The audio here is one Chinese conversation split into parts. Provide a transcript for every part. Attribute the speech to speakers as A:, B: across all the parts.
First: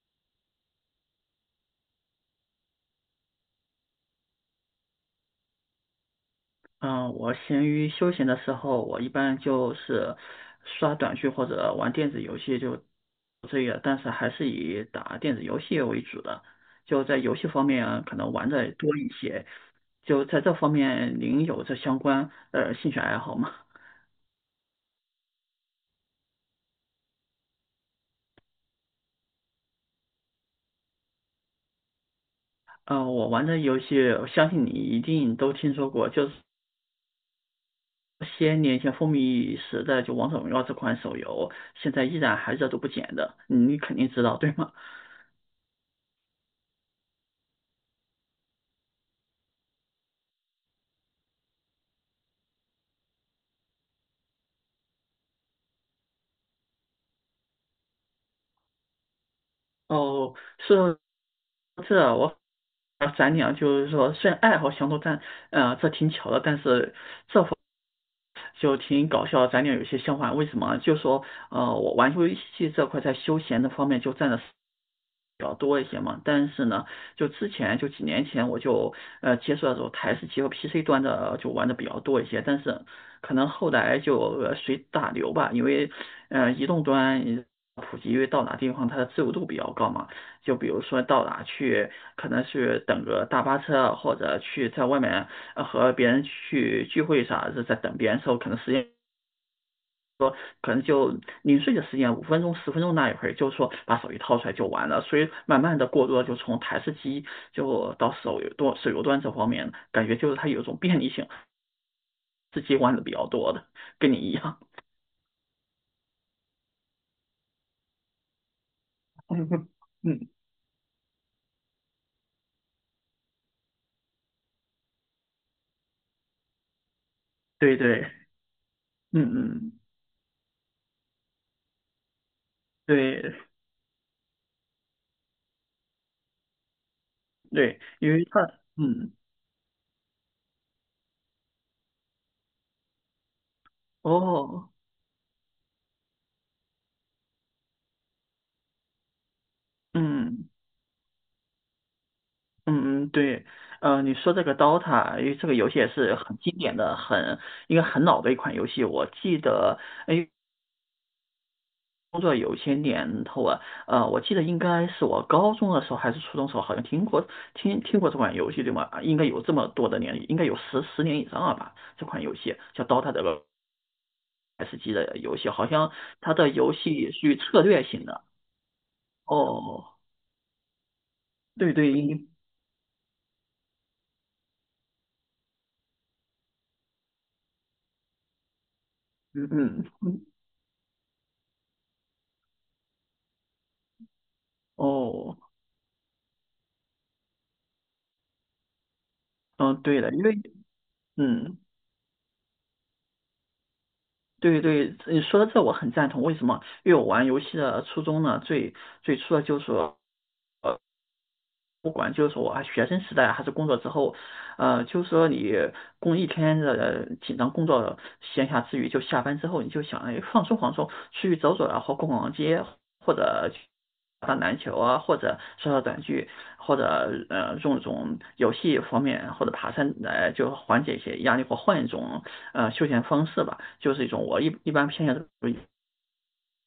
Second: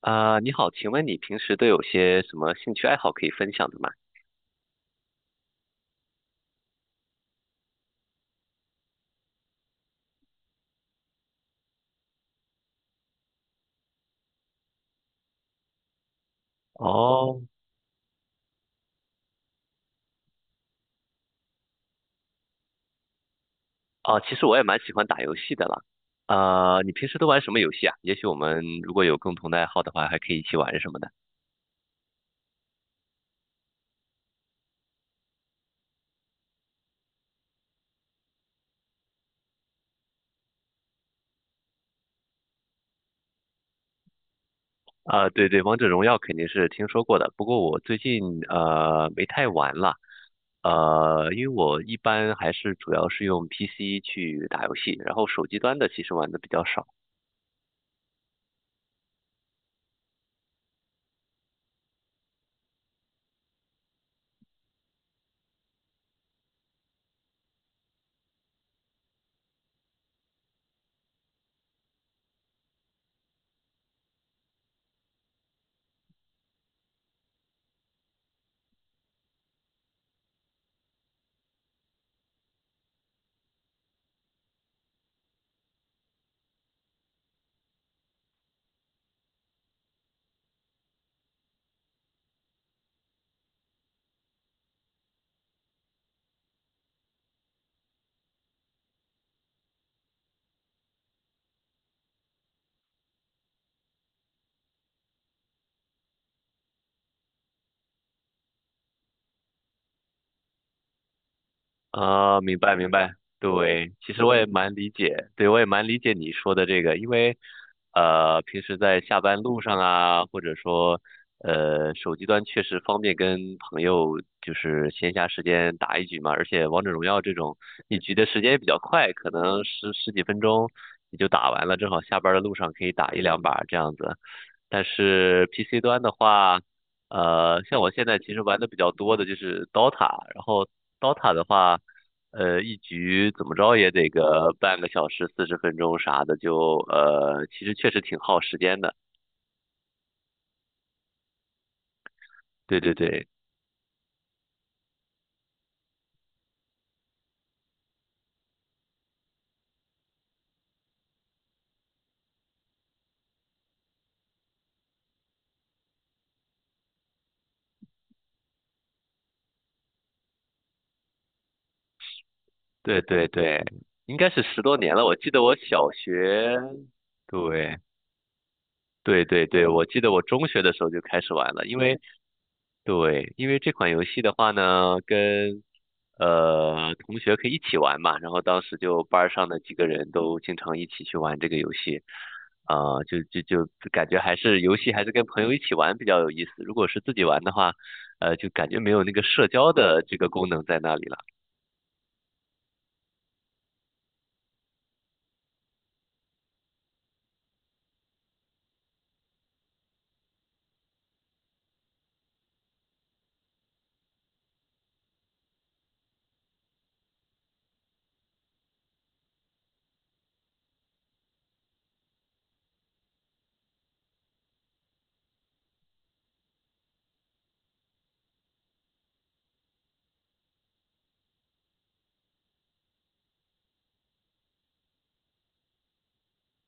A: 啊，你好，请问你平时都有些什么兴趣爱好可以分享的吗？
B: 嗯，我闲鱼休闲的时候，我一般就是刷短剧或者玩电子游戏就这个，但是还是以打电子游戏为主的。就在游
A: 哦，
B: 戏方面，可能玩的多一些。就在这方面，您有这相关兴趣爱好吗？
A: 哦，其实我也蛮喜欢打游戏的啦。啊，你平时都玩什么游戏啊？也许我们如果有共同的爱好的话，还可以一起玩什么的。
B: 我玩的游戏，我相信你一定都听说过，就是些年前风靡一时的就《王者荣耀》这款手游，现在依然还热度不减的，你肯定知道，对吗？
A: 啊，对对，王者荣耀肯定是听说过的，不过我最近没太玩了。因为我一般还是主要是用 PC 去打游戏，然后手机端的其实玩的比较少。
B: 哦，是这我。啊，咱俩就是说，虽然爱好相同，但这挺巧的，但是就挺搞笑的咱俩有些相反，为什么？就说我玩游戏这块在休闲的方面就占了，比较多一些嘛，但是呢，就之前就几年前我就接触到这种台式机和 PC 端的就玩的比较多一些，但是可能后来就随大流吧，因为移动端普及，因为到哪地方它的自由度比较高嘛，就比如说到哪去，可能是等个大巴车或者去在外面和别人去聚会啥，是在等别人的时候，可能时间说可能就零碎的时间，五分钟、十分钟那一会儿，就是说把手机掏出来就完了。所以慢慢的过渡了就从台式机就到手游端这方面，感觉就是它有一种便利性，
A: 啊，明
B: 是机
A: 白明
B: 玩的比
A: 白，
B: 较多的，
A: 对，其
B: 跟你
A: 实
B: 一
A: 我也
B: 样。
A: 蛮理解，对我也蛮理解你说的这个，因为平时在下班路 上啊，
B: 嗯，
A: 或者说手机端确实方便跟朋友就是闲暇时间打一局嘛，而且王者荣耀这种
B: 对
A: 一
B: 对，
A: 局的时间也比较快，
B: 嗯
A: 可能
B: 嗯，
A: 十几分钟你就打完了，正好下班的路上可以打一
B: 对
A: 两把这样子。但是 PC 端的话，
B: 对，
A: 像我现
B: 因
A: 在
B: 为
A: 其
B: 它，
A: 实玩的比较
B: 嗯，
A: 多的就是 DOTA,然后 DOTA 的话，一局怎么着也得个
B: 哦，
A: 半个小时、40分钟啥的，其实确实挺耗时间的。
B: 嗯
A: 对对
B: 嗯嗯，
A: 对
B: 对，你说这个 DOTA，因为这个游戏也是很经典的，很应该很老的一款游戏。我记得，哎，工作有些年头啊，我记得应该是我高中的时候还是初中的时候，好像听过听过这款游戏对吗？应该有这么多的年，应该有十年以上了吧？这款游戏叫
A: 对
B: 《Dota》的
A: 对对，应该是十多
B: S 级
A: 年了。我
B: 的
A: 记
B: 游
A: 得
B: 戏，
A: 我
B: 好
A: 小
B: 像它的
A: 学，
B: 游戏属于策
A: 对
B: 略型的。
A: 对对对，我
B: 哦，
A: 记得我中学的时候就开始玩了，
B: 对
A: 因
B: 对，
A: 为
B: 应
A: 对，因为这款游戏的话呢，跟同学可以一起玩嘛，然后当时就班儿
B: 嗯
A: 上的几
B: 嗯
A: 个人
B: 嗯，
A: 都经常一起去玩这个游戏，啊、就感觉还是游戏还是跟
B: 哦，
A: 朋友一起玩比较有意思，如果是自己玩的话，就感觉没有那个社交
B: 嗯，对
A: 的
B: 的，
A: 这
B: 因
A: 个
B: 为
A: 功能在那里了。
B: 嗯。对对，你说的这我很赞同。为什么？因为我玩游戏的初衷呢，最初的就是。不管就是说啊，学生时代还是工作之后，就是说你工一天的紧张工作，闲暇之余就下班之后，你就想哎放松放松，出去走走啊，或逛逛街，或者去打篮球啊，或者刷刷短剧，或者用一种游戏方面或者爬山来就缓解一些压力，或换一种休闲方式吧，就是一种我一般偏向于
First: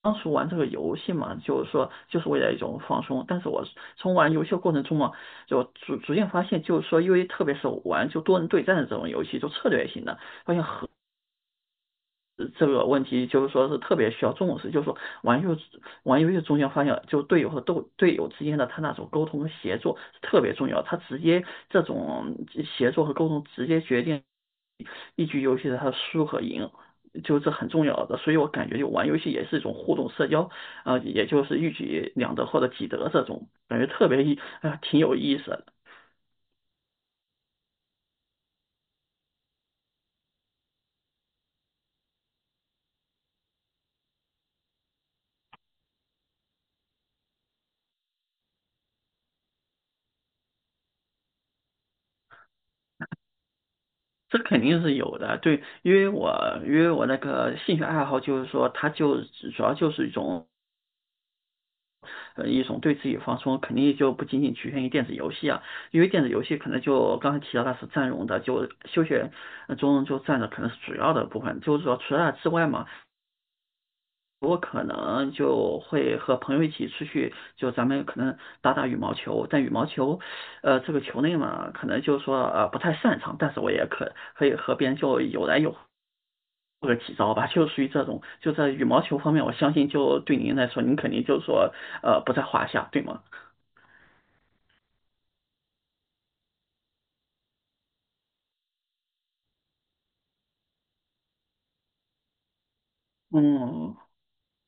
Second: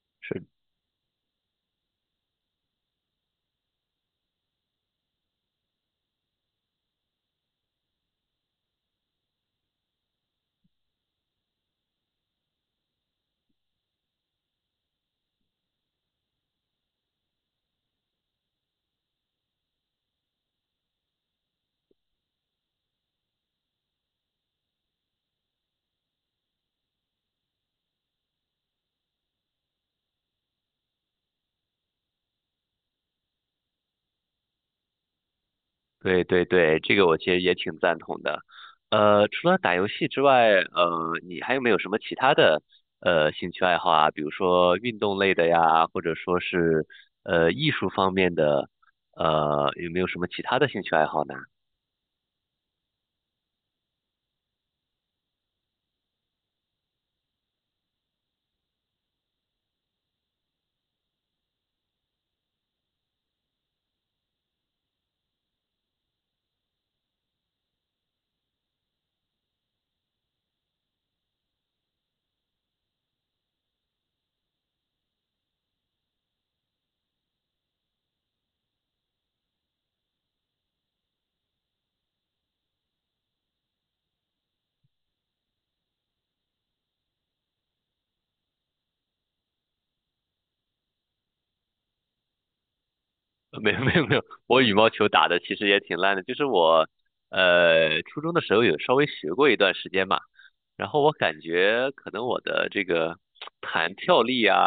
B: 当时
A: 是。
B: 玩这个游戏嘛，就是说就是为了一种放松。但是我从玩游戏的过程中嘛，就逐渐发现，就是说，因为特别是玩就多人对战的这种游戏，就策略型的，发现这个问题就是说是特别需要重视，就是说玩游玩游戏中间发现，就队友和斗队友之间的他那种沟通和协作是特别重要，他直接这种协作和沟通直接决定一局游戏的他的输和赢，就这很重要的。所以我感觉就玩游戏也是一种互动社交啊，也就是一举两得或者几得这种，感觉特别意啊挺有意思的。
A: 对对对，这个我其实也挺赞同的。除了打游戏之外，你还有没有什么其他的兴趣爱好啊？比如说运动类的呀，或者说是艺术方面的，有没有什么其他的兴趣爱好呢？
B: 这肯定是有的，对，因为我那个兴趣爱好就是说，它就主要就是一种一种对自己放松，肯定就不仅仅局限于电子游戏啊，因为电子游戏可能就刚才提到它是占用的，就休闲中就占的可能是主要的部分，就是说除了它之外嘛，我可能就会和朋友一起出去，就咱们可能打打羽毛球，但羽毛球，这个球类嘛，可能就是说不太擅长，但是我也可以和别人就有来有，或者几招吧，就属于这种，就在羽毛球方面，我相信就对您来说，您肯定就是说，不在话下，对吗？
A: 没有没有没有，我羽毛球打的其实也挺烂的，就是我初中的时候有稍微学过一段时间嘛，然后我感觉可能我的这个弹
B: 嗯，
A: 跳力啊，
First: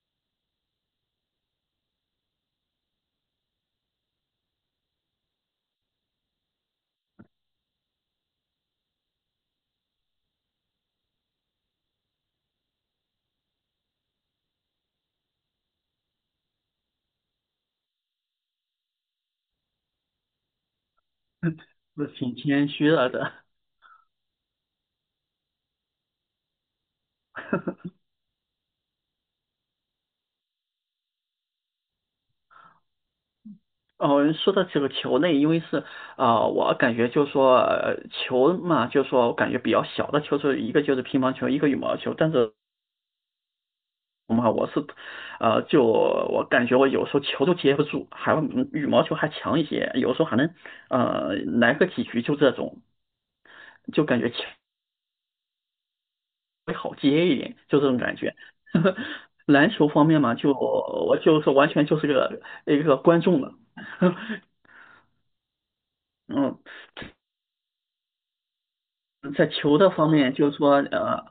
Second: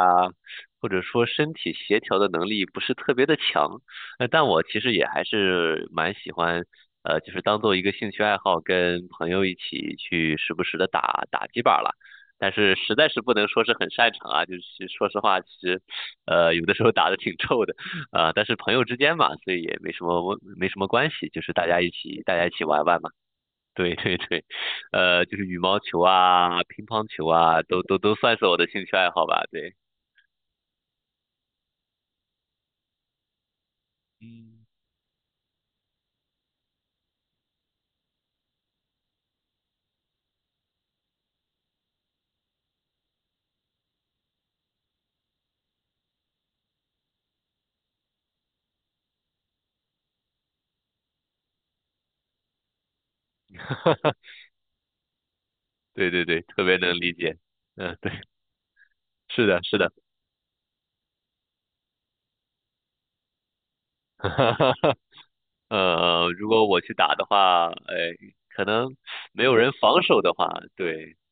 A: 或者说身体协调的能力不是特别的强，但我其实也还是蛮喜欢，就是当做一个兴趣爱好，跟朋友一起去时不时的打打几把了。但是实在是不能说是很擅长啊，就是说实话，其实，有的时候打的挺臭的，但是朋友之间嘛，所以也没什么关系，就是大家一
B: 是
A: 起
B: 挺
A: 大家一起
B: 谦
A: 玩
B: 虚
A: 玩
B: 了
A: 嘛。
B: 的。
A: 对对对，就是羽毛球啊、乒乓球啊，都算是我的兴趣爱好吧。对，
B: 哦，说到这个球类，因为是啊、我感觉就说、球嘛，就说我感觉比较小的球，是一个就是乒乓球，一个羽毛球。但是嘛，我是就我感觉我有时候球都接不住，还有嗯羽毛球还强一些，有时候还能呃来个几局就这种，就感觉 球
A: 对对对，特
B: 会
A: 别能
B: 好
A: 理
B: 接
A: 解。
B: 一点，就这
A: 嗯，
B: 种
A: 对，
B: 感觉。
A: 是的，
B: 篮
A: 是
B: 球
A: 的。
B: 方面嘛，就我就是完全就是个一个观众了。
A: 如
B: 嗯。
A: 果我去打的话，哎，可能没
B: 在
A: 有人
B: 球的
A: 防
B: 方
A: 守的
B: 面，就
A: 话，
B: 是说，
A: 对，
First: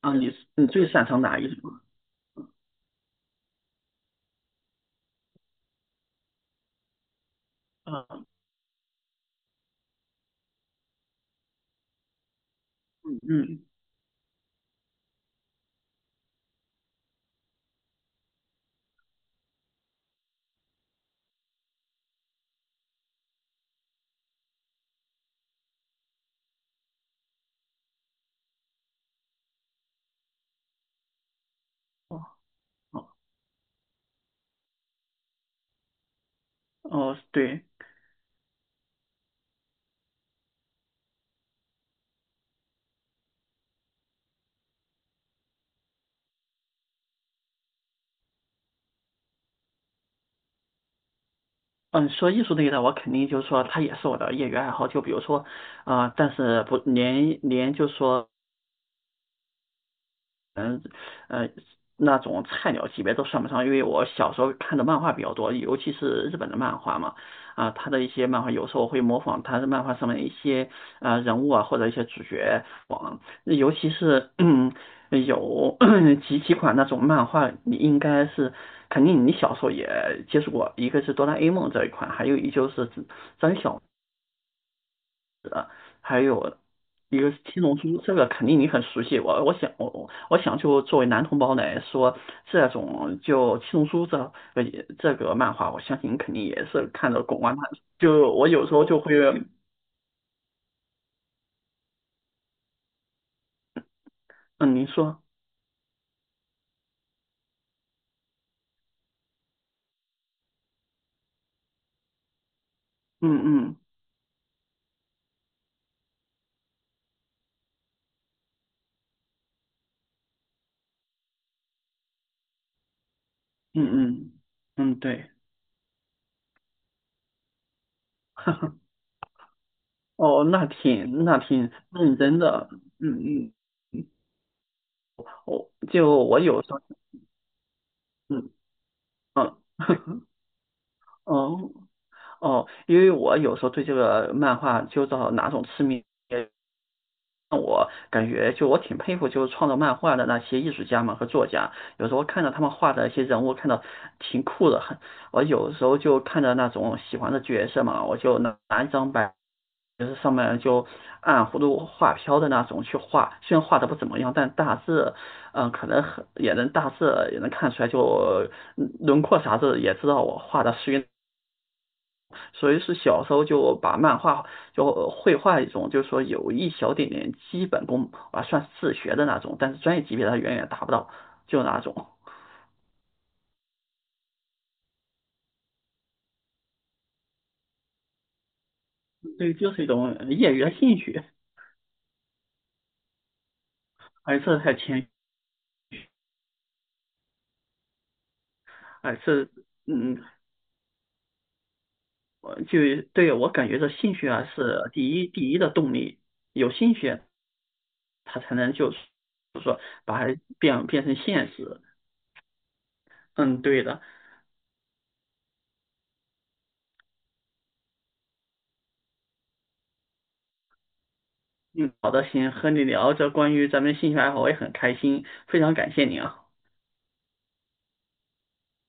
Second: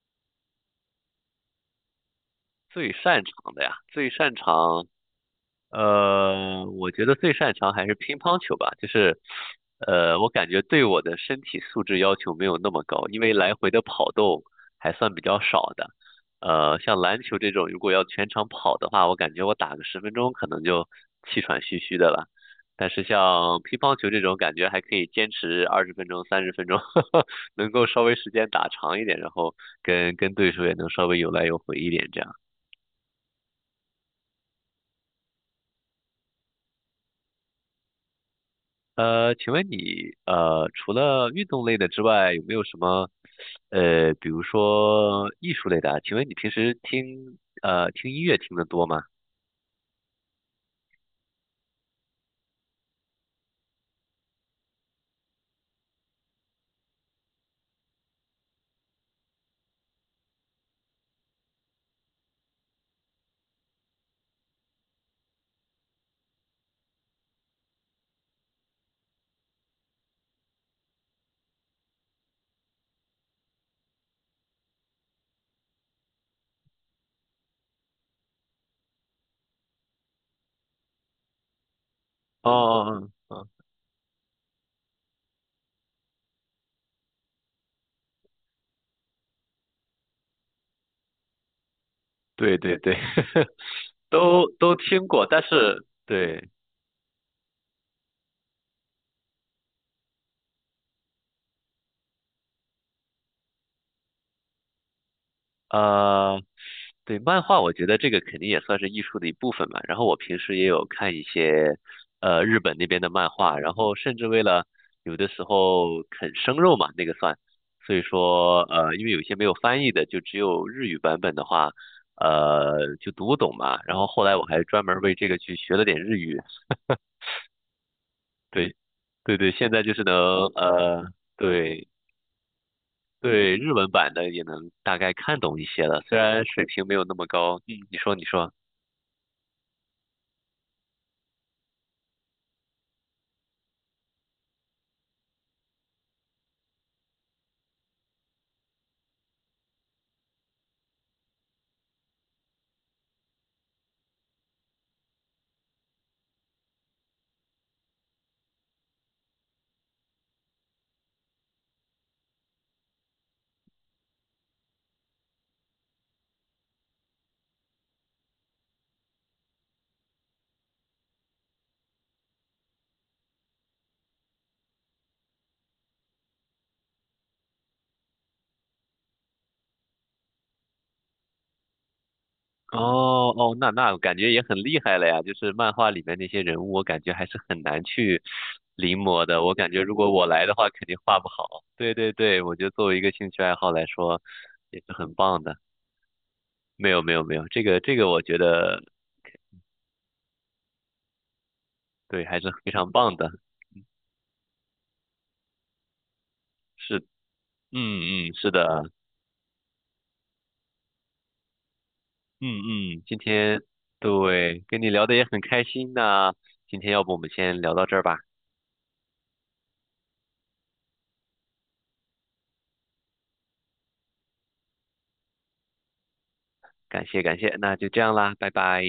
B: 啊，你最擅长哪一种？
A: 最擅长的呀，最擅长。我觉得最擅长还是乒
B: 嗯
A: 乓球吧，就是，我感觉对我的身体素质要求没有那么高，因为来
B: 嗯，
A: 回的跑动还算比较少的。像篮球这种，如果要全场跑的话，我感觉我打个十分钟可能就气喘吁吁的了。但是像乒乓球这种，感觉还可以坚持20分钟、30分钟，能够稍微时间打长一点，然后跟对手也能稍微有来有回一点
B: 哦
A: 这样。
B: 哦哦，对，
A: 请问你除了运动类的之外，有没有什么比如说艺术类的啊？请问你平时听音乐听得多吗？
B: 嗯，说艺术类的，我肯定就是说，它也是我的业余爱好。就比如说，啊、但是不连连就是说，嗯呃那种菜鸟级别都算不上，因为我小时候看的漫画比较多，尤其是日本的漫画嘛，啊，他的一些漫画有时候会模仿他的漫画上面一些啊人物啊或者一些主角网，尤其是嗯有 几款那种漫画，你应该是肯定你小时候也接触过，一个是哆啦 A 梦这一款，还有
A: 哦
B: 一就是
A: 哦哦，哦
B: 还有一个是七龙珠，这个肯定你很熟悉。我想就作为男同胞来说，
A: 对
B: 这
A: 对对，
B: 种 就七龙珠这个
A: 都听
B: 这
A: 过，
B: 个
A: 但
B: 漫画，我
A: 是
B: 相信你肯定
A: 对
B: 也是看的滚瓜烂熟。就我有时候就会，嗯，您说，
A: 呃，对，漫画我觉得这个肯定也算是艺术的一部分嘛。然后我平时也有看一些日本那边的漫
B: 嗯
A: 画，然
B: 嗯
A: 后甚至为了有的时候啃生肉嘛，那个算，所以说因为有一些没有翻译的，就只有日语版本的话，就读不懂嘛。
B: 嗯
A: 然后后
B: 嗯
A: 来我还专
B: 嗯，
A: 门为这
B: 对，
A: 个去学了点日语，对，对对，现在就是能
B: 哦，那
A: 呃，
B: 挺那挺
A: 对。
B: 认真的，嗯嗯，
A: 对日文版的也能大概看懂一
B: 我
A: 些了，
B: 就
A: 虽
B: 我
A: 然
B: 有
A: 水
B: 时候，
A: 平没有那么高。嗯你说，你
B: 嗯
A: 说。
B: 嗯。哦哦，因为我有时候对这个漫画就到哪种痴迷，我感觉就我挺佩服，就是创作漫画的那些艺术家们和作家。有时候看到他们画的一些人物，看到挺酷的，很。我有时候就看着那种喜欢的角色嘛，我就拿一张白，就是上面就按葫芦画瓢的那种去画。虽然画的不怎么样，但大致，嗯，可能很也能大致也能看出来就，嗯轮廓啥子也知道我画的属于所以是小时候就把漫画就绘画一种，就是说有一小点点基本功啊，算自学的那种，但是专业级别它远远达不到，就那种。
A: 哦哦，那感觉也很厉害了呀！就是漫画里面那些人物，我感觉还是很难去临摹的。
B: 对，
A: 我感
B: 就
A: 觉
B: 是一
A: 如果
B: 种
A: 我来
B: 业
A: 的
B: 余
A: 话，
B: 的
A: 肯定
B: 兴
A: 画
B: 趣，
A: 不好。对对对，我觉得作为一个兴趣爱好来说，
B: 而这太
A: 也是
B: 浅，
A: 很棒的。没有没有没有，这个我觉得
B: 哎，这嗯，
A: 对，还是非
B: 就
A: 常棒的。
B: 对我感觉这兴趣啊是第一的动力，有兴
A: 是，
B: 趣
A: 嗯嗯，
B: 他
A: 是
B: 才能就
A: 的，
B: 是说把它变成现实。
A: 嗯嗯，今
B: 嗯，
A: 天
B: 对的，
A: 对跟你聊的也很开心那今天要不我们先聊到这儿吧，
B: 嗯，好的，行，和你聊这关于咱们兴趣爱好，我也很开心，非常感谢你啊。
A: 感谢感谢，那就这样啦，拜拜。